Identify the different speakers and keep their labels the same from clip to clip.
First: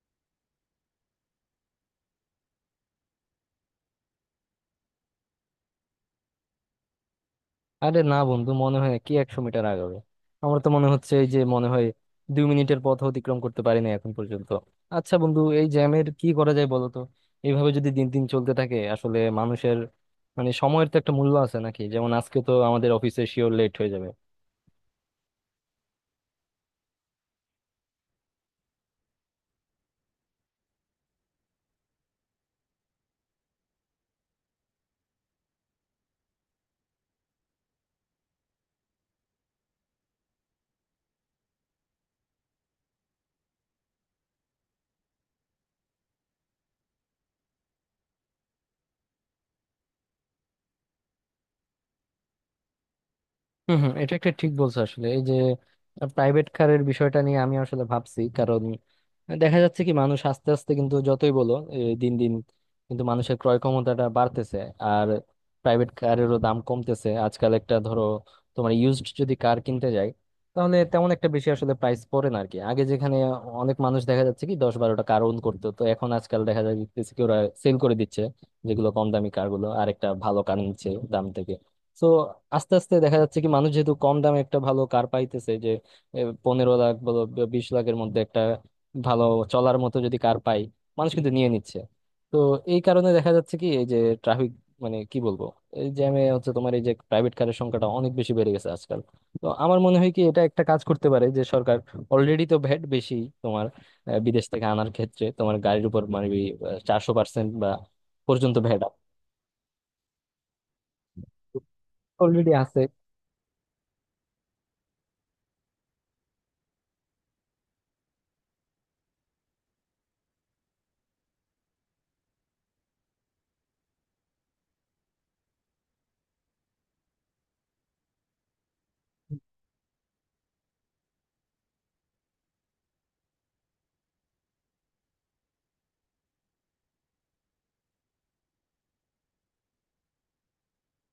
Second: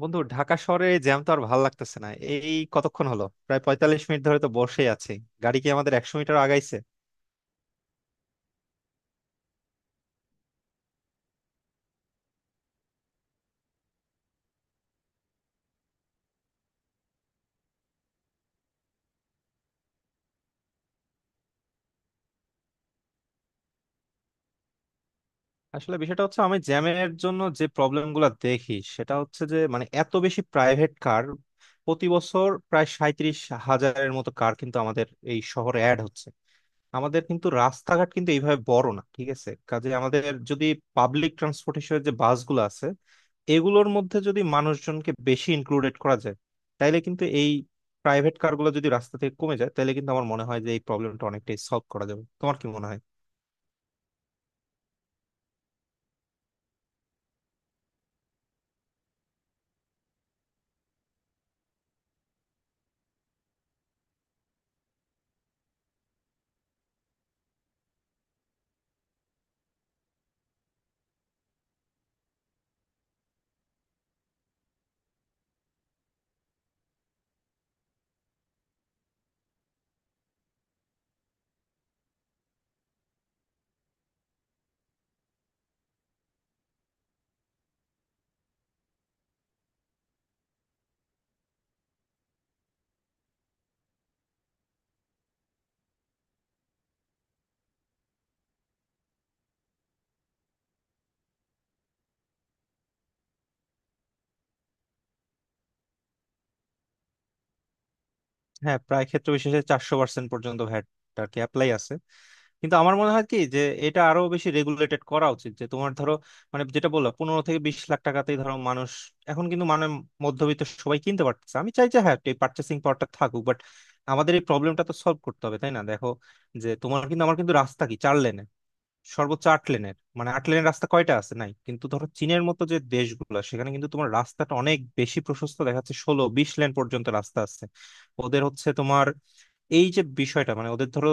Speaker 1: বন্ধু, ঢাকা শহরে জ্যাম তো আর ভালো লাগতেছে না। এই কতক্ষণ হলো, প্রায় 45 মিনিট ধরে তো বসেই আছি। গাড়ি কি আমাদের 100 মিটার আগাইছে?
Speaker 2: আরে না বন্ধু, মনে হয় কি 100 মিটার আগাবে। আমার তো মনে হচ্ছে এই যে মনে হয় 2 মিনিটের পথ অতিক্রম করতে পারি না এখন পর্যন্ত। আচ্ছা বন্ধু, এই জ্যামের কি করা যায় বলো তো? এইভাবে যদি দিন দিন চলতে থাকে, আসলে মানুষের মানে সময়ের তো একটা মূল্য আছে নাকি? যেমন আজকে তো আমাদের অফিসে শিওর লেট হয়ে যাবে।
Speaker 1: আসলে বিষয়টা হচ্ছে, আমি জ্যামের জন্য যে প্রবলেম গুলা দেখি, সেটা হচ্ছে যে মানে এত বেশি প্রাইভেট কার। প্রতি বছর প্রায় 37,000 মতো কার কিন্তু আমাদের এই শহরে অ্যাড হচ্ছে। আমাদের কিন্তু রাস্তাঘাট কিন্তু এইভাবে বড় না, ঠিক আছে? কাজে আমাদের যদি পাবলিক ট্রান্সপোর্টেশনের যে বাসগুলো আছে, এগুলোর মধ্যে যদি মানুষজনকে বেশি ইনক্লুডেড করা যায়, তাইলে কিন্তু এই প্রাইভেট কারগুলো যদি রাস্তা থেকে কমে যায়, তাহলে কিন্তু আমার মনে হয় যে এই প্রবলেমটা অনেকটাই সলভ করা যাবে। তোমার কি মনে হয়?
Speaker 2: হম হম এটা একটা ঠিক বলছো আসলে। এই যে প্রাইভেট কারের বিষয়টা নিয়ে আমি আসলে ভাবছি, কারণ দেখা যাচ্ছে কি মানুষ আস্তে আস্তে কিন্তু যতই বলো, এই দিন দিন কিন্তু মানুষের ক্রয় ক্ষমতাটা বাড়তেছে। আর প্রাইভেট কারেরও দাম কমতেছে আজকাল। একটা ধরো তোমার ইউজড যদি কার কিনতে যাই, তাহলে তেমন একটা বেশি আসলে প্রাইস পড়ে না আর কি। আগে যেখানে অনেক মানুষ দেখা যাচ্ছে কি 10-12টা কার ওন করতো, তো এখন আজকাল দেখা যাচ্ছে কি ওরা সেল করে দিচ্ছে যেগুলো কম দামি কারগুলো, আর একটা ভালো কার নিচ্ছে দাম থেকে। তো আস্তে আস্তে দেখা যাচ্ছে কি মানুষ যেহেতু কম দামে একটা ভালো কার পাইতেছে, যে 15 লাখ বলো 20 লাখের মধ্যে একটা ভালো চলার মতো যদি কার পাই, মানুষ কিন্তু নিয়ে নিচ্ছে। তো এই কারণে দেখা যাচ্ছে কি এই যে ট্রাফিক মানে কি বলবো, এই জ্যামে হচ্ছে তোমার এই যে প্রাইভেট কারের সংখ্যাটা অনেক বেশি বেড়ে গেছে আজকাল। তো আমার মনে হয় কি এটা একটা কাজ করতে পারে যে সরকার অলরেডি তো ভ্যাট বেশি, তোমার বিদেশ থেকে আনার ক্ষেত্রে তোমার গাড়ির উপর মানে 400% বা পর্যন্ত
Speaker 1: হ্যাঁ,
Speaker 2: ভ্যাট
Speaker 1: প্রায় ক্ষেত্র বিশেষে 400% পর্যন্ত ভ্যাট আর কি অ্যাপ্লাই আছে।
Speaker 2: অলরেডি
Speaker 1: কিন্তু
Speaker 2: আছে।
Speaker 1: আমার মনে হয় কি যে এটা আরো বেশি রেগুলেটেড করা উচিত। যে তোমার ধরো মানে যেটা বললাম, 15 থেকে 20 লাখ টাকাতেই ধরো মানুষ এখন কিন্তু মানে মধ্যবিত্ত সবাই কিনতে পারতেছে। আমি চাই যে হ্যাঁ, এই পার্চেসিং পাওয়ারটা থাকুক, বাট আমাদের এই প্রবলেমটা তো সলভ করতে হবে, তাই না? দেখো যে তোমার কিন্তু আমার কিন্তু রাস্তা কি 4 লেনের, সর্বোচ্চ 8 লেনের। মানে 8 লেনের রাস্তা কয়টা আছে? নাই। কিন্তু ধরো চীনের মতো যে দেশগুলো, সেখানে কিন্তু তোমার রাস্তাটা অনেক বেশি প্রশস্ত দেখাচ্ছে, 16-20 লেন পর্যন্ত রাস্তা আছে। ওদের হচ্ছে তোমার এই যে বিষয়টা, মানে ওদের ধরো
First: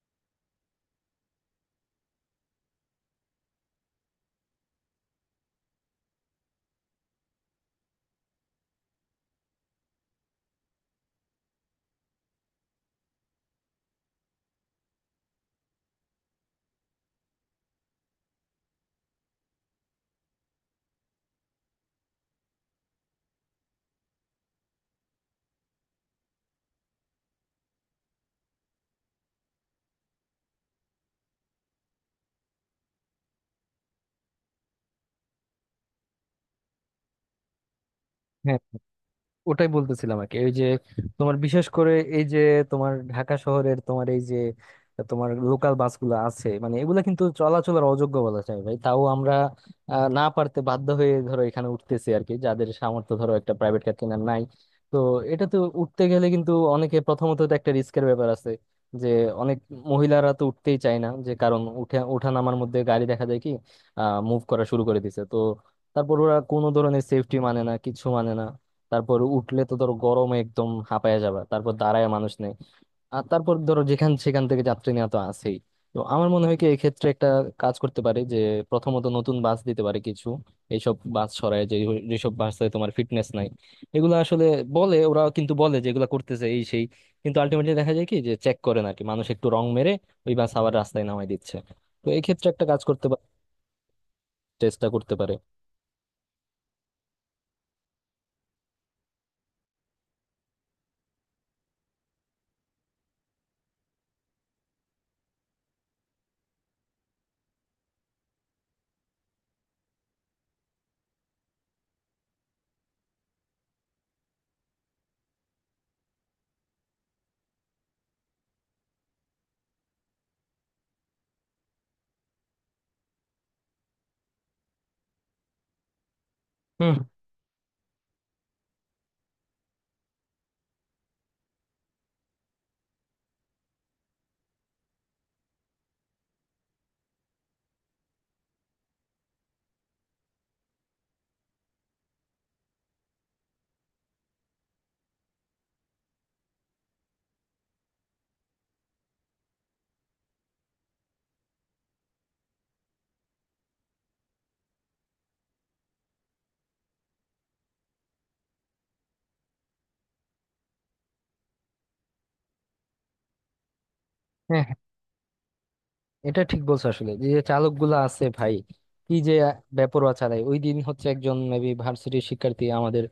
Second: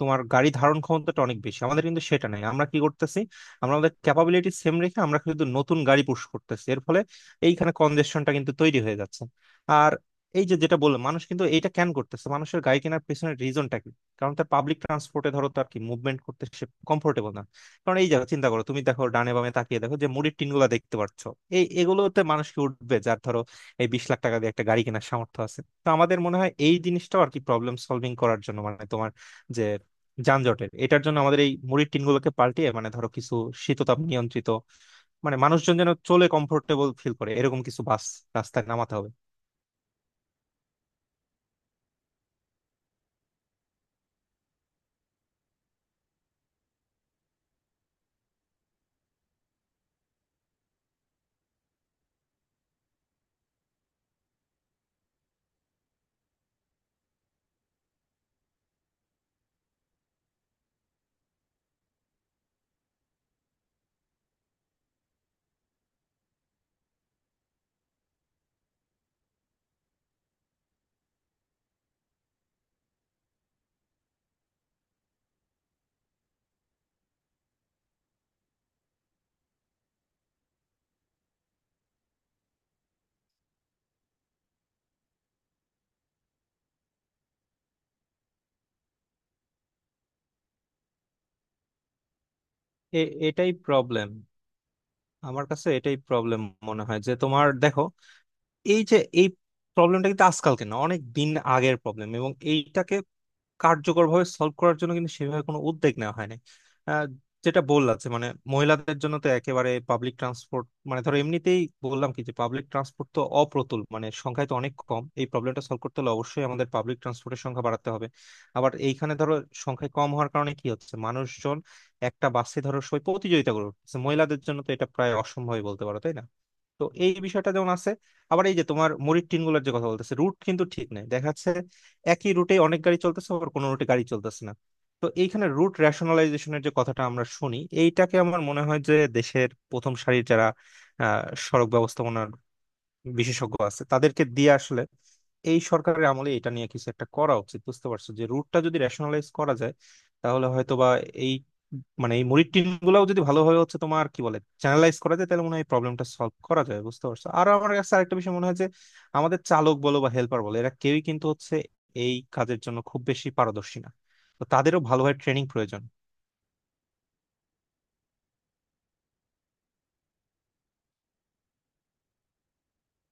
Speaker 1: তোমার গাড়ি ধারণ ক্ষমতাটা অনেক বেশি। আমাদের কিন্তু সেটা নাই। আমরা কি করতেছি, আমরা আমাদের ক্যাপাবিলিটি সেম রেখে আমরা কিন্তু নতুন গাড়ি পুশ করতেছি। এর ফলে এইখানে কনজেশনটা কিন্তু তৈরি হয়ে যাচ্ছে। আর এই যে যেটা বললাম, মানুষ কিন্তু এইটা কেন করতেছে, মানুষের গাড়ি কেনার পেছনের রিজনটা কি? কারণ তার পাবলিক ট্রান্সপোর্টে ধরো তার কি মুভমেন্ট করতে সে কমফোর্টেবল না। কারণ এই জায়গা চিন্তা করো, তুমি দেখো, ডানে বামে তাকিয়ে দেখো যে মুড়ির টিনগুলো দেখতে পাচ্ছ, এই এগুলোতে মানুষ কি উঠবে যার ধরো এই 20 লাখ টাকা দিয়ে একটা গাড়ি কেনার সামর্থ্য আছে? তো আমাদের মনে হয় এই জিনিসটাও আর কি প্রবলেম সলভিং করার জন্য, মানে তোমার যে যানজটের, এটার জন্য আমাদের এই মুড়ির টিনগুলোকে পাল্টিয়ে মানে ধরো কিছু শীততাপ নিয়ন্ত্রিত মানে মানুষজন যেন চলে কমফোর্টেবল ফিল করে এরকম কিছু বাস
Speaker 2: হ্যাঁ,
Speaker 1: রাস্তায় নামাতে হবে।
Speaker 2: ওটাই বলতেছিলাম আর কি। ওই যে তোমার বিশেষ করে এই যে তোমার ঢাকা শহরের তোমার এই যে তোমার লোকাল বাসগুলো আছে, মানে এগুলা কিন্তু চলাচলের অযোগ্য বলা যায় ভাই। তাও আমরা না পারতে বাধ্য হয়ে ধরো এখানে উঠতেছি আর কি, যাদের সামর্থ্য ধরো একটা প্রাইভেট কার কেনার নাই। তো এটা তো উঠতে গেলে কিন্তু অনেকে প্রথমত তো একটা রিস্কের ব্যাপার আছে, যে অনেক মহিলারা তো উঠতেই চায় না, যে কারণ উঠে ওঠা নামার মধ্যে গাড়ি দেখা যায় কি আহ মুভ করা শুরু করে দিছে। তো তারপর ওরা কোনো ধরনের সেফটি মানে না, কিছু মানে না। তারপর উঠলে তো ধরো গরমে একদম হাঁপায়া যাবে, তারপর দাঁড়ায় মানুষ নেই। আর তারপর ধরো যেখান সেখান থেকে যাত্রী নেওয়া তো আছেই। তো আমার মনে হয় কি এক্ষেত্রে একটা কাজ করতে পারে, যে প্রথমত নতুন বাস দিতে পারে কিছু, এইসব বাস সরায় যে যেসব বাসে তোমার ফিটনেস নাই এগুলো আসলে। বলে ওরা কিন্তু বলে যে এগুলো করতেছে এই সেই, কিন্তু আলটিমেটলি দেখা যায় কি যে চেক করে না আর কি, মানুষ একটু রং মেরে ওই বাস আবার রাস্তায় নামায় দিচ্ছে। তো এই ক্ষেত্রে একটা কাজ করতে
Speaker 1: এ-
Speaker 2: পারে,
Speaker 1: এটাই প্রবলেম,
Speaker 2: চেষ্টা করতে পারে।
Speaker 1: আমার কাছে এটাই প্রবলেম মনে হয়। যে তোমার দেখো এই যে এই প্রবলেমটা কিন্তু আজকালকে না, অনেক দিন আগের প্রবলেম, এবং এইটাকে কার্যকরভাবে সলভ করার জন্য কিন্তু সেভাবে কোনো উদ্যোগ নেওয়া হয়নি। আহ, যেটা বললাম যে মানে মহিলাদের জন্য তো একেবারে পাবলিক ট্রান্সপোর্ট, মানে ধরো এমনিতেই বললাম কি যে পাবলিক ট্রান্সপোর্ট তো অপ্রতুল, মানে সংখ্যায় তো অনেক কম। এই প্রবলেমটা সলভ করতে হলে অবশ্যই আমাদের পাবলিক ট্রান্সপোর্টের সংখ্যা বাড়াতে হবে। আবার এইখানে ধরো সংখ্যায় কম হওয়ার কারণে কি হচ্ছে, মানুষজন একটা বাসে ধরো সবাই প্রতিযোগিতা করে উঠছে। মহিলাদের জন্য তো এটা প্রায় অসম্ভবই বলতে পারো, তাই না? তো
Speaker 2: হুম।
Speaker 1: এই বিষয়টা যেমন আছে, আবার এই যে তোমার মুড়ির টিন গুলোর যে কথা বলতেছে, রুট কিন্তু ঠিক নাই দেখা যাচ্ছে। একই রুটে অনেক গাড়ি চলতেছে, আবার কোনো রুটে গাড়ি চলতেছে না। তো এইখানে রুট রেশনালাইজেশনের যে কথাটা আমরা শুনি, এইটাকে আমার মনে হয় যে দেশের প্রথম সারির যারা আহ সড়ক ব্যবস্থাপনার বিশেষজ্ঞ আছে, তাদেরকে দিয়ে আসলে এই সরকারের আমলে এটা নিয়ে কিছু একটা করা উচিত। বুঝতে পারছো? যে রুটটা যদি রেশনালাইজ করা যায়, তাহলে হয়তো বা এই মানে এই মুরির টিন গুলাও যদি ভালোভাবে হচ্ছে তোমার কি বলে চ্যানেলাইজ করা যায়, তাহলে মনে হয় প্রবলেমটা সলভ করা যায়। বুঝতে পারছো? আর আমার কাছে আরেকটা বিষয় মনে হয় যে আমাদের চালক বলো বা হেল্পার বলো, এরা কেউই কিন্তু হচ্ছে এই কাজের জন্য খুব বেশি পারদর্শী না। তো
Speaker 2: হ্যাঁ,
Speaker 1: তাদেরও ভালোভাবে ট্রেনিং প্রয়োজন।
Speaker 2: এটা ঠিক বলছো আসলে, যে চালক গুলা আছে ভাই, কি যে বেপরোয়া চালায়। ওই দিন হচ্ছে একজন মেবি ভার্সিটির শিক্ষার্থী আমাদের,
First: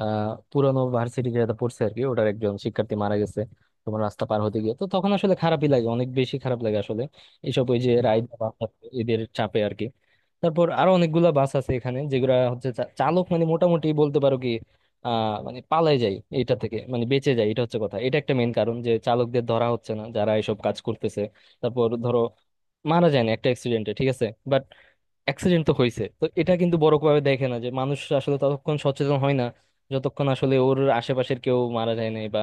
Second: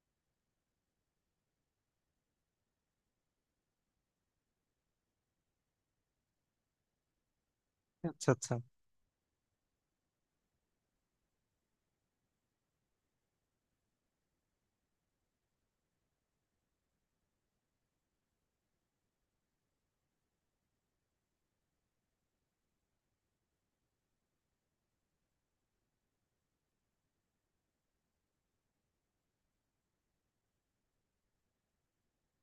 Speaker 2: আহ পুরানো ভার্সিটি যেটা পড়ছে আর কি, ওটার একজন শিক্ষার্থী মারা গেছে তোমার রাস্তা পার হতে গিয়ে। তো তখন আসলে খারাপই লাগে, অনেক বেশি খারাপ লাগে আসলে এইসব ওই যে রাইড
Speaker 1: আচ্ছা, আচ্ছা।
Speaker 2: এদের চাপে আর কি। তারপর আরো অনেকগুলা বাস আছে এখানে যেগুলা হচ্ছে চালক, মানে মোটামুটি বলতে পারো কি আহ মানে পালাই যায় এটা থেকে, মানে বেঁচে যায়। এটা হচ্ছে কথা, এটা একটা মেইন কারণ যে চালকদের ধরা হচ্ছে না যারা এসব কাজ করতেছে। তারপর ধরো মারা যায় না একটা অ্যাক্সিডেন্টে, ঠিক আছে, বাট অ্যাক্সিডেন্ট তো হয়েছে। তো এটা কিন্তু বড় ভাবে দেখে না যে মানুষ, আসলে ততক্ষণ সচেতন হয় না যতক্ষণ আসলে ওর আশেপাশের কেউ মারা যায় নাই বা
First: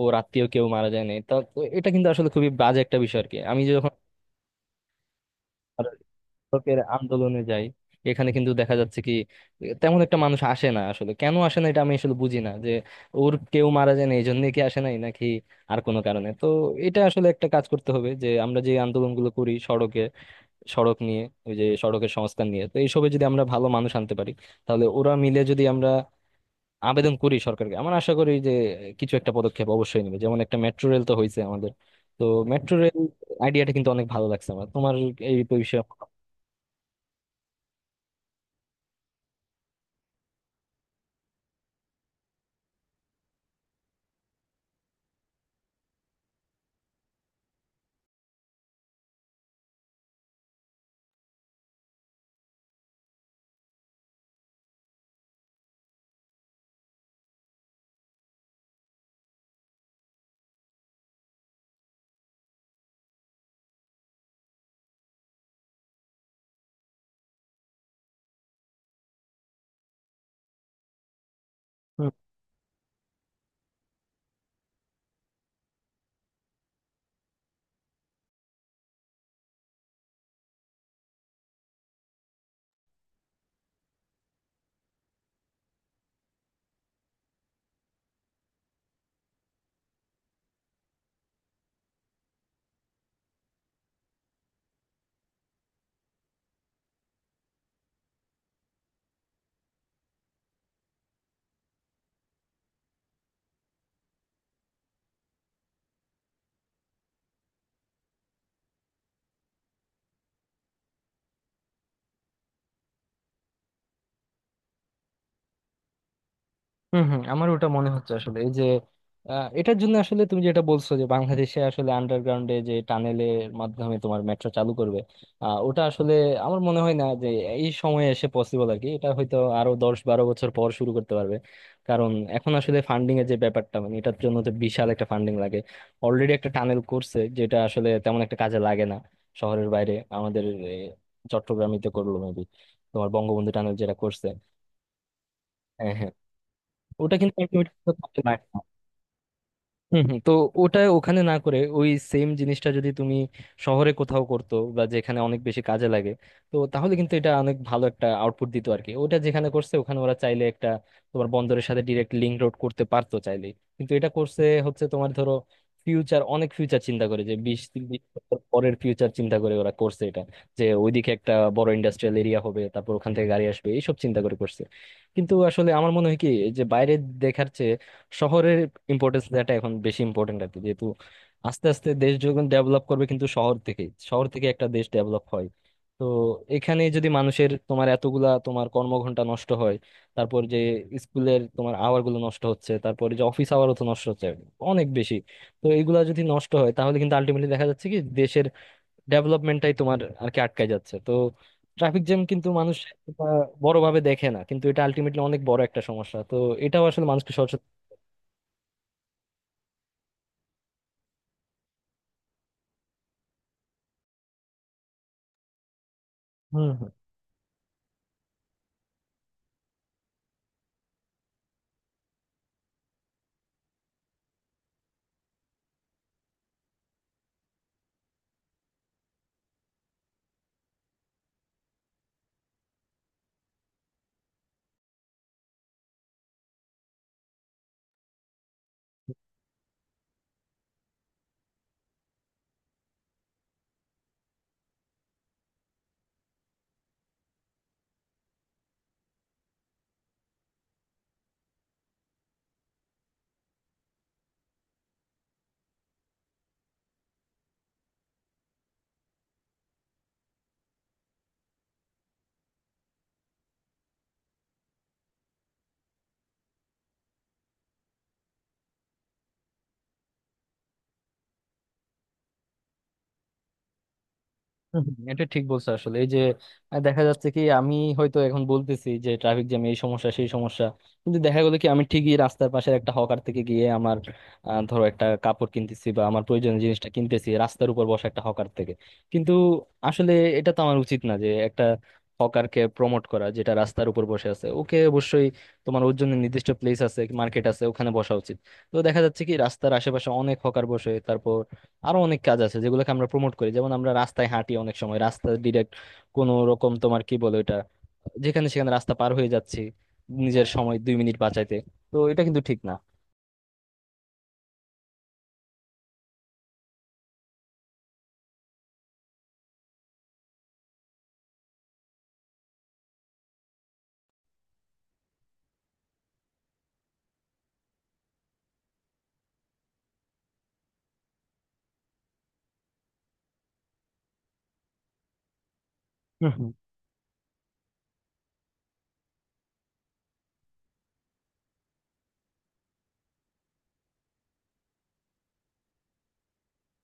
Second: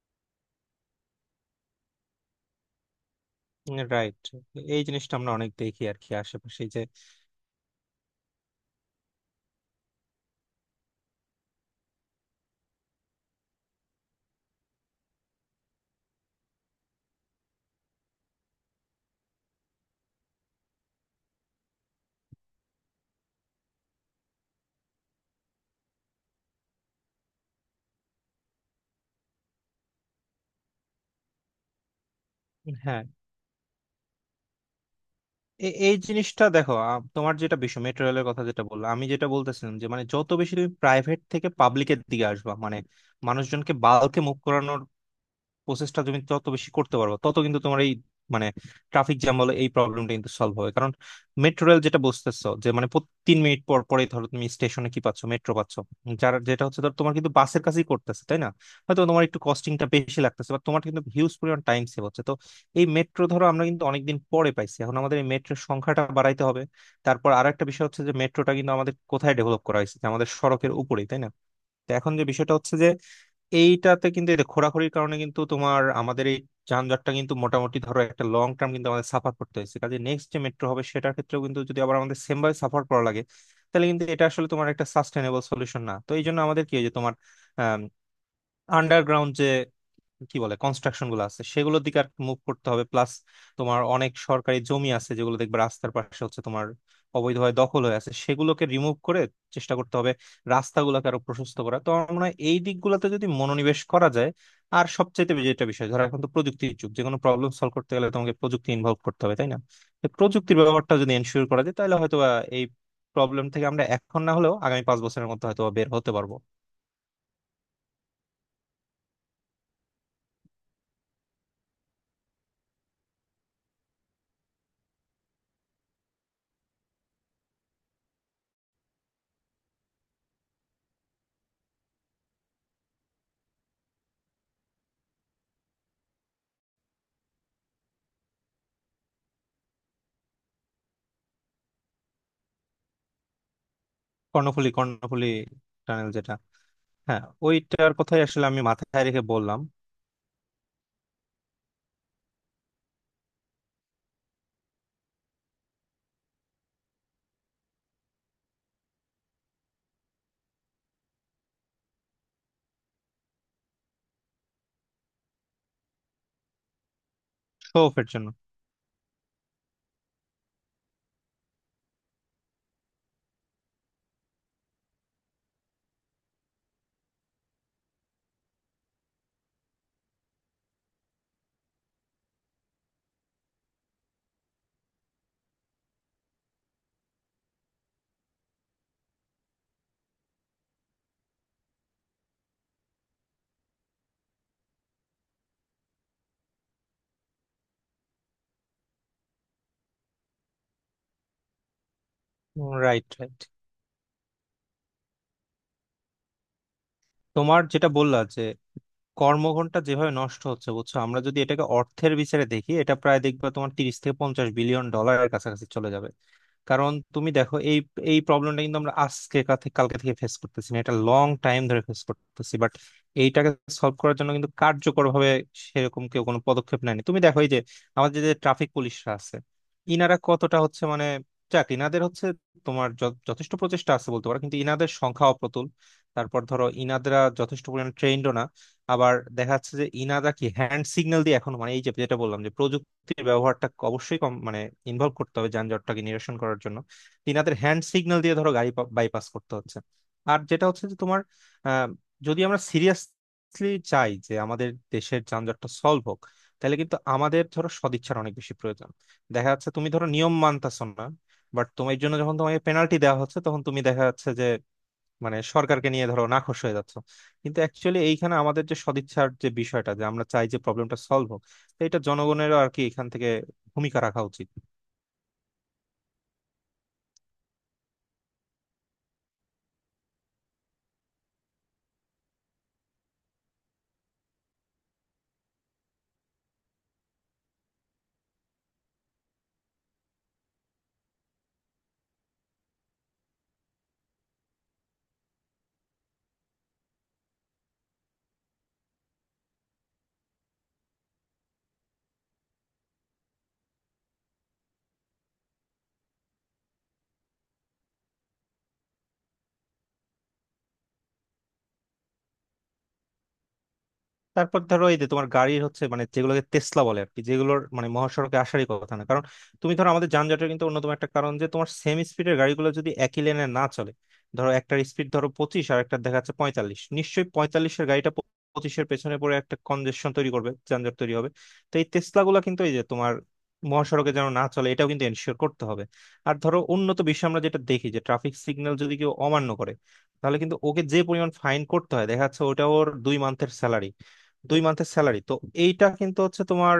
Speaker 2: ওর আত্মীয় কেউ মারা যায় নাই। তা তো এটা কিন্তু আসলে খুবই বাজে একটা বিষয় আর কি। আমি যখন
Speaker 1: রাইট। এই জিনিসটা আমরা অনেক দেখি
Speaker 2: আর
Speaker 1: আর কি আশেপাশে
Speaker 2: শিক্ষকের
Speaker 1: যে।
Speaker 2: আন্দোলনে যাই, এখানে কিন্তু দেখা যাচ্ছে কি তেমন একটা মানুষ আসে না। আসলে কেন আসে না এটা আমি আসলে বুঝি না, যে ওর কেউ মারা যায় না এই জন্য কি আসে নাই নাকি আর কোনো কারণে। তো এটা আসলে একটা কাজ করতে হবে, যে আমরা যে আন্দোলনগুলো করি সড়কে, সড়ক নিয়ে, ওই যে সড়কের সংস্কার নিয়ে, তো এইসবে যদি আমরা ভালো মানুষ আনতে পারি, তাহলে ওরা মিলে যদি আমরা আবেদন করি সরকারকে, আমার আশা করি যে কিছু একটা পদক্ষেপ অবশ্যই নেবে। যেমন একটা মেট্রো রেল তো হয়েছে আমাদের। তো মেট্রো রেল
Speaker 1: হ্যাঁ।
Speaker 2: আইডিয়াটা কিন্তু অনেক ভালো লাগছে আমার, তোমার এই
Speaker 1: এ-
Speaker 2: বিষয়ে।
Speaker 1: এই জিনিসটা দেখো, তোমার যেটা বিষয় মেট্রো রেলের কথা যেটা বললো, আমি যেটা বলতেছিলাম যে মানে যত বেশি তুমি প্রাইভেট থেকে পাবলিকের দিকে আসবা, মানে মানুষজনকে বাল্কে মুভ করানোর প্রসেসটা তুমি যত বেশি করতে পারবে, তত কিন্তু তোমার এই মানে ট্রাফিক জ্যাম বলে এই প্রবলেমটা কিন্তু সলভ হবে। কারণ মেট্রো রেল যেটা বুঝতেছো যে মানে প্রতি 3 মিনিট পর পরে ধরো তুমি স্টেশনে কি পাচ্ছ, মেট্রো পাচ্ছ। যার যেটা হচ্ছে, ধর তোমার কিন্তু বাসের কাছেই করতেছে, তাই না? হয়তো তোমার একটু কস্টিংটা বেশি লাগতেছে, বা তোমার কিন্তু হিউজ পরিমাণ টাইম সেভ হচ্ছে। তো এই মেট্রো ধরো আমরা কিন্তু অনেকদিন পরে পাইছি, এখন আমাদের এই মেট্রোর সংখ্যাটা বাড়াইতে হবে। তারপর আর একটা বিষয় হচ্ছে যে মেট্রোটা কিন্তু আমাদের কোথায় ডেভেলপ করা হয়েছে, যে আমাদের সড়কের উপরেই, তাই না? তো এখন যে বিষয়টা হচ্ছে যে এইটাতে কিন্তু এই যে খোরাখুরির কারণে কিন্তু তোমার আমাদের এই যানজটটা কিন্তু মোটামুটি ধরো একটা লং টার্ম কিন্তু আমাদের সাফার করতে হয়েছে। কাজে নেক্সট যে মেট্রো হবে সেটার ক্ষেত্রেও কিন্তু যদি আবার আমাদের সেম ভাবে সাফার করা লাগে, তাহলে কিন্তু এটা আসলে তোমার একটা সাস্টেনেবল সলিউশন না। তো এই জন্য আমাদের কি হয় যে তোমার আন্ডারগ্রাউন্ড যে কি বলে কনস্ট্রাকশন গুলো আছে, সেগুলোর দিকে আর মুভ করতে হবে। প্লাস তোমার অনেক সরকারি জমি আছে যেগুলো দেখবে রাস্তার পাশে হচ্ছে তোমার অবৈধভাবে দখল হয়ে আছে, সেগুলোকে রিমুভ করে চেষ্টা করতে হবে রাস্তাগুলোকে আরো প্রশস্ত করা। তো আমার মনে হয় এই দিকগুলোতে যদি মনোনিবেশ করা যায়, আর সবচেয়ে যেটা বিষয় ধরো এখন তো প্রযুক্তির যুগ, যে কোনো প্রবলেম সলভ করতে গেলে তোমাকে প্রযুক্তি ইনভলভ করতে হবে, তাই না? তো প্রযুক্তির ব্যবহারটা যদি এনশিওর করা যায়, তাহলে হয়তো বা এই প্রবলেম থেকে আমরা এখন না হলেও আগামী 5 বছরের মধ্যে হয়তো বা বের হতে পারবো।
Speaker 2: হম হম, আমার ওটা মনে হচ্ছে আসলে এই যে, আহ, এটার জন্য আসলে তুমি যেটা বলছো যে বাংলাদেশে আসলে আন্ডারগ্রাউন্ডে যে টানেলের মাধ্যমে তোমার মেট্রো চালু করবে, আহ, ওটা আসলে আমার মনে হয় না যে এই সময়ে এসে পসিবল আর কি। এটা হয়তো আরো 10-12 বছর পর শুরু করতে পারবে, কারণ এখন আসলে ফান্ডিং এর যে ব্যাপারটা, মানে এটার জন্য তো বিশাল একটা ফান্ডিং লাগে। অলরেডি একটা টানেল করছে যেটা আসলে তেমন একটা কাজে লাগে না, শহরের বাইরে আমাদের, এ, চট্টগ্রামই তো করলো মেবি, তোমার বঙ্গবন্ধু টানেল যেটা করছে।
Speaker 1: কর্ণফুলী, কর্ণফুলী
Speaker 2: হ্যাঁ,
Speaker 1: টানেল
Speaker 2: হ্যাঁ,
Speaker 1: যেটা।
Speaker 2: ওটা
Speaker 1: হ্যাঁ,
Speaker 2: কিন্তু
Speaker 1: ওইটার কথাই আসলে
Speaker 2: ultimately,
Speaker 1: আমি মাথায় রেখে বললাম।
Speaker 2: হুম হুম। তো ওটা ওখানে না করে ওই সেম জিনিসটা যদি তুমি শহরে কোথাও করতো বা যেখানে অনেক বেশি কাজে লাগে, তো তাহলে কিন্তু এটা অনেক ভালো একটা আউটপুট দিত আর কি। ওটা যেখানে করছে ওখানে ওরা চাইলে একটা তোমার বন্দরের সাথে ডিরেক্ট লিঙ্ক রোড করতে পারতো চাইলে, কিন্তু এটা করছে হচ্ছে তোমার ধরো ফিউচার, অনেক ফিউচার চিন্তা করে, যে বিশ
Speaker 1: শো
Speaker 2: তিরিশ
Speaker 1: অফের জন্য।
Speaker 2: বছর পরের ফিউচার চিন্তা করে ওরা করছে এটা, যে ওইদিকে একটা বড় ইন্ডাস্ট্রিয়াল এরিয়া হবে, তারপর ওখান থেকে গাড়ি আসবে, এইসব চিন্তা করে করছে। কিন্তু আসলে আমার মনে হয় কি, যে বাইরে দেখার চেয়ে শহরের ইম্পর্টেন্স দেওয়াটা এখন বেশি ইম্পর্টেন্ট আর কি, যেহেতু আস্তে আস্তে দেশ যখন ডেভেলপ করবে, কিন্তু শহর থেকে, শহর থেকে একটা দেশ ডেভেলপ হয়। তো এখানে যদি মানুষের তোমার এতগুলা তোমার কর্মঘন্টা নষ্ট হয়, তারপর যে স্কুলের তোমার আওয়ার গুলো নষ্ট হচ্ছে, তারপর যে অফিস আওয়ারও তো নষ্ট হচ্ছে অনেক বেশি, তো এইগুলা যদি নষ্ট হয়, তাহলে কিন্তু আলটিমেটলি দেখা যাচ্ছে কি দেশের ডেভেলপমেন্টটাই তোমার আর কি আটকায় যাচ্ছে। তো ট্রাফিক জ্যাম কিন্তু মানুষ
Speaker 1: রাইট, রাইট।
Speaker 2: বড় ভাবে দেখে না, কিন্তু এটা আলটিমেটলি অনেক বড় একটা সমস্যা। তো এটাও আসলে মানুষকে
Speaker 1: তোমার যেটা বললা যে কর্মঘন্টা যেভাবে নষ্ট হচ্ছে, বুঝছো, আমরা যদি এটাকে অর্থের বিচারে দেখি, এটা প্রায় দেখবে তোমার 30 থেকে 50 বিলিয়ন ডলারের কাছাকাছি চলে যাবে।
Speaker 2: সচেতন।
Speaker 1: কারণ তুমি দেখো এই এই প্রবলেমটা কিন্তু আমরা আজকে কালকে থেকে ফেস করতেছি না, এটা লং টাইম ধরে ফেস করতেছি। বাট এইটাকে সলভ করার জন্য কিন্তু কার্যকরভাবে সেরকম কেউ কোনো পদক্ষেপ নেয়নি। তুমি দেখো এই যে আমাদের যে ট্রাফিক পুলিশরা আছে, ইনারা কতটা হচ্ছে মানে, যাক, ইনাদের হচ্ছে তোমার যথেষ্ট প্রচেষ্টা আছে বলতে পারো, কিন্তু ইনাদের সংখ্যা অপ্রতুল। তারপর ধরো ইনাদরা যথেষ্ট পরিমাণে ট্রেন্ডও না। আবার দেখা যাচ্ছে যে ইনাদা কি হ্যান্ড সিগন্যাল দিয়ে এখন, মানে এই যে যেটা বললাম যে প্রযুক্তির ব্যবহারটা অবশ্যই কম, মানে ইনভলভ করতে হবে যানজটটাকে নিরসন করার জন্য। তো ইনাদের হ্যান্ড সিগন্যাল দিয়ে ধরো গাড়ি বাইপাস করতে হচ্ছে। আর যেটা হচ্ছে যে তোমার আহ, যদি আমরা সিরিয়াসলি চাই যে আমাদের দেশের যানজটটা সলভ হোক, তাহলে কিন্তু আমাদের ধরো সদিচ্ছার অনেক বেশি প্রয়োজন। দেখা যাচ্ছে তুমি ধরো নিয়ম মানতাছো না, বাট তোমার জন্য যখন তোমাকে পেনাল্টি দেওয়া হচ্ছে, তখন তুমি দেখা যাচ্ছে যে মানে সরকারকে নিয়ে ধরো নাখোশ হয়ে যাচ্ছ। কিন্তু অ্যাকচুয়ালি এইখানে আমাদের যে সদিচ্ছার যে বিষয়টা, যে আমরা চাই যে প্রবলেমটা সলভ হোক, তো এটা জনগণেরও আর কি এখান থেকে ভূমিকা রাখা উচিত।
Speaker 2: হুম হুম, এটা ঠিক বলছো আসলে এই যে, আহ, দেখা যাচ্ছে কি আমি হয়তো এখন বলতেছি যে ট্রাফিক জ্যাম এই সমস্যা সেই সমস্যা, কিন্তু দেখা গেলো কি আমি ঠিকই রাস্তার পাশের একটা হকার থেকে গিয়ে আমার আহ, ধরো একটা কাপড় কিনতেছি বা আমার প্রয়োজনীয় জিনিসটা কিনতেছি রাস্তার উপর বসা একটা হকার থেকে। কিন্তু আসলে এটা তো আমার উচিত না, যে একটা হকারকে প্রমোট করা যেটা রাস্তার উপর বসে আছে। ওকে অবশ্যই তোমার ওর জন্য নির্দিষ্ট প্লেস আছে, মার্কেট আছে, ওখানে বসা উচিত। তো দেখা যাচ্ছে কি রাস্তার আশেপাশে অনেক হকার বসে। তারপর আরো অনেক কাজ আছে যেগুলোকে আমরা প্রমোট করি, যেমন আমরা রাস্তায় হাঁটি অনেক সময়, রাস্তা ডিরেক্ট কোনো রকম তোমার কি বলে ওটা, যেখানে সেখানে রাস্তা পার হয়ে যাচ্ছি নিজের সময় 2 মিনিট বাঁচাইতে। তো এটা কিন্তু ঠিক না।
Speaker 1: তারপর ধরো এই যে তোমার গাড়ির হচ্ছে মানে যেগুলোকে টেসলা বলে আর কি, যেগুলোর মানে মহাসড়কে আসারই কথা না। কারণ তুমি ধরো আমাদের যানজটের কিন্তু অন্যতম একটা কারণ যে তোমার সেম স্পিডের গাড়িগুলো যদি একই লেনে না চলে। ধরো একটার স্পিড ধরো 25, আর একটা দেখা যাচ্ছে 45, নিশ্চয়ই 45-এর গাড়িটা 25-এর পেছনে পড়ে একটা কনজেশন তৈরি করবে, যানজট তৈরি হবে। তো এই টেসলা গুলা কিন্তু এই যে তোমার মহাসড়কে যেন না চলে, এটাও কিন্তু এনশিওর করতে হবে।
Speaker 2: হুম,
Speaker 1: আর
Speaker 2: হুম,
Speaker 1: ধরো উন্নত বিশ্বে আমরা যেটা দেখি যে ট্রাফিক সিগন্যাল যদি কেউ অমান্য করে, তাহলে কিন্তু ওকে যে পরিমাণ ফাইন করতে হয়, দেখা যাচ্ছে ওটা ওর 2 মান্থের স্যালারি, 2 মান্থের স্যালারি। তো এইটা কিন্তু হচ্ছে তোমার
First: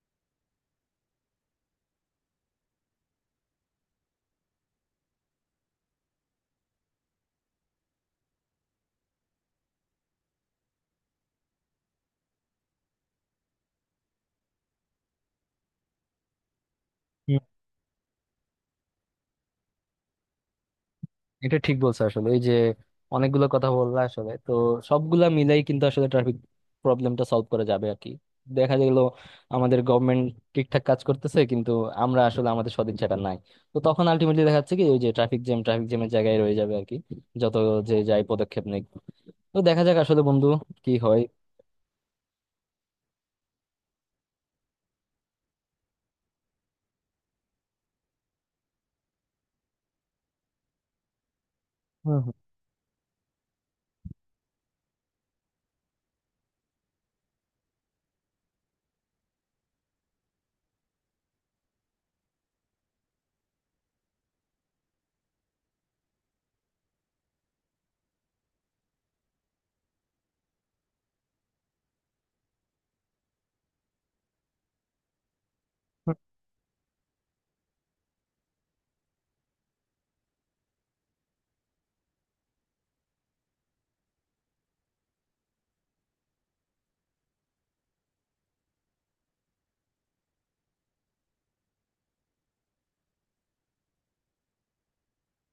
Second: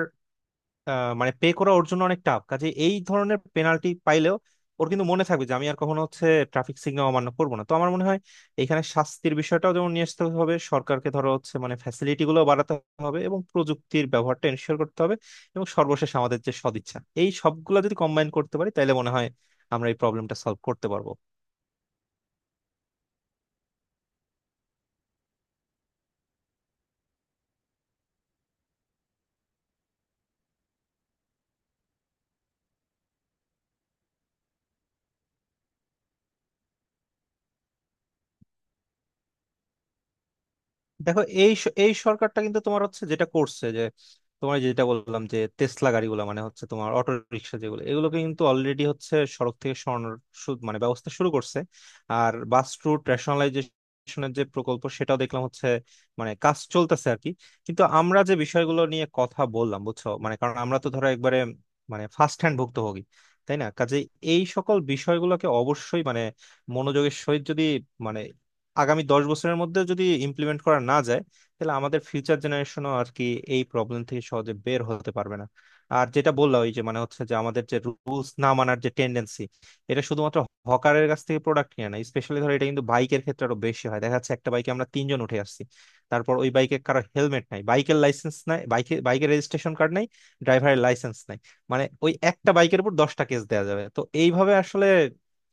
Speaker 1: মানে পে করা ওর জন্য অনেক টাফ। কাজে এই ধরনের পেনাল্টি পাইলেও ওর কিন্তু মনে থাকবে যে আমি আর কখনো হচ্ছে ট্রাফিক সিগন্যাল অমান্য করবো না। তো আমার মনে হয় এখানে শাস্তির বিষয়টাও যেমন নিয়ে আসতে হবে, সরকারকে ধরো হচ্ছে মানে ফ্যাসিলিটি গুলো বাড়াতে হবে, এবং প্রযুক্তির ব্যবহারটা এনশিওর করতে হবে, এবং সর্বশেষ আমাদের যে সদিচ্ছা, এই
Speaker 2: হুম।
Speaker 1: সবগুলো যদি কম্বাইন করতে পারি, তাহলে মনে হয় আমরা এই প্রবলেমটা সলভ করতে পারবো।
Speaker 2: এটা ঠিক বলছো আসলে এই যে, অনেকগুলো কথা বললা আসলে। তো সবগুলা মিলাই কিন্তু আসলে ট্রাফিক প্রবলেমটা সলভ করা যাবে আর কি। দেখা গেল আমাদের গভর্নমেন্ট ঠিকঠাক কাজ করতেছে, কিন্তু আমরা আসলে আমাদের সদিচ্ছাটা নাই। তো তখন আলটিমেটলি দেখা যাচ্ছে কি ওই যে ট্রাফিক জ্যাম ট্রাফিক জ্যামের জায়গায় রয়ে যাবে আর কি, যত যে যাই পদক্ষেপ নেই। তো দেখা যাক আসলে বন্ধু কি হয়।
Speaker 1: দেখো এই এই সরকারটা কিন্তু তোমার হচ্ছে যেটা করছে যে তোমার এই যেটা বললাম যে টেসলা গাড়িগুলো মানে হচ্ছে তোমার অটো রিক্সা যেগুলো, এগুলোকে কিন্তু অলরেডি হচ্ছে সড়ক থেকে সরানোর মানে ব্যবস্থা শুরু করছে।
Speaker 2: হুম
Speaker 1: আর
Speaker 2: হুম।
Speaker 1: বাস রুট রেশনালাইজেশনের যে প্রকল্প, সেটাও দেখলাম হচ্ছে মানে কাজ চলতেছে আর কি। কিন্তু আমরা যে বিষয়গুলো নিয়ে কথা বললাম, বুঝছো, মানে কারণ আমরা তো ধরো একবারে মানে ফার্স্ট হ্যান্ড ভুক্তভোগী, তাই না? কাজে এই সকল বিষয়গুলোকে অবশ্যই মানে মনোযোগের সহিত যদি মানে আগামী 10 বছরের মধ্যে যদি ইমপ্লিমেন্ট করা না যায়, তাহলে আমাদের ফিউচার জেনারেশনও আর কি এই প্রবলেম থেকে সহজে বের হতে পারবে না। আর যেটা বললাম, ওই যে মানে হচ্ছে যে আমাদের যে রুলস না মানার যে টেন্ডেন্সি, এটা শুধুমাত্র হকারের কাছ থেকে প্রোডাক্ট নিয়ে না, স্পেশালি ধরো এটা কিন্তু বাইকের ক্ষেত্রে আরো বেশি হয়। দেখা যাচ্ছে একটা বাইকে আমরা তিনজন উঠে আসছি, তারপর ওই বাইকে কারো হেলমেট নাই, বাইকের লাইসেন্স নাই, বাইকে বাইকের রেজিস্ট্রেশন কার্ড নাই, ড্রাইভারের লাইসেন্স নাই। মানে ওই একটা বাইকের উপর 10টা কেস দেওয়া যাবে। তো এইভাবে আসলে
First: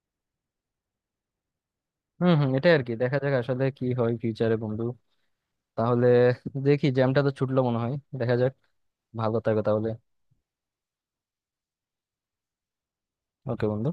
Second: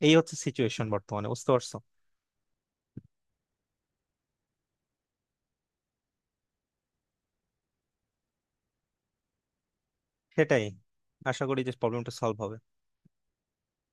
Speaker 1: এই হচ্ছে সিচুয়েশন বর্তমানে, বুঝতে পারছো?
Speaker 2: হম হম, এটাই আর কি, দেখা যাক আসলে কি হয় ফিউচারে বন্ধু। তাহলে দেখি জ্যামটা তো ছুটলো মনে হয়। দেখা যাক। ভালো থাকো তাহলে।
Speaker 1: সেটাই। আশা করি যে প্রবলেমটা সলভ হবে।
Speaker 2: ওকে বন্ধু।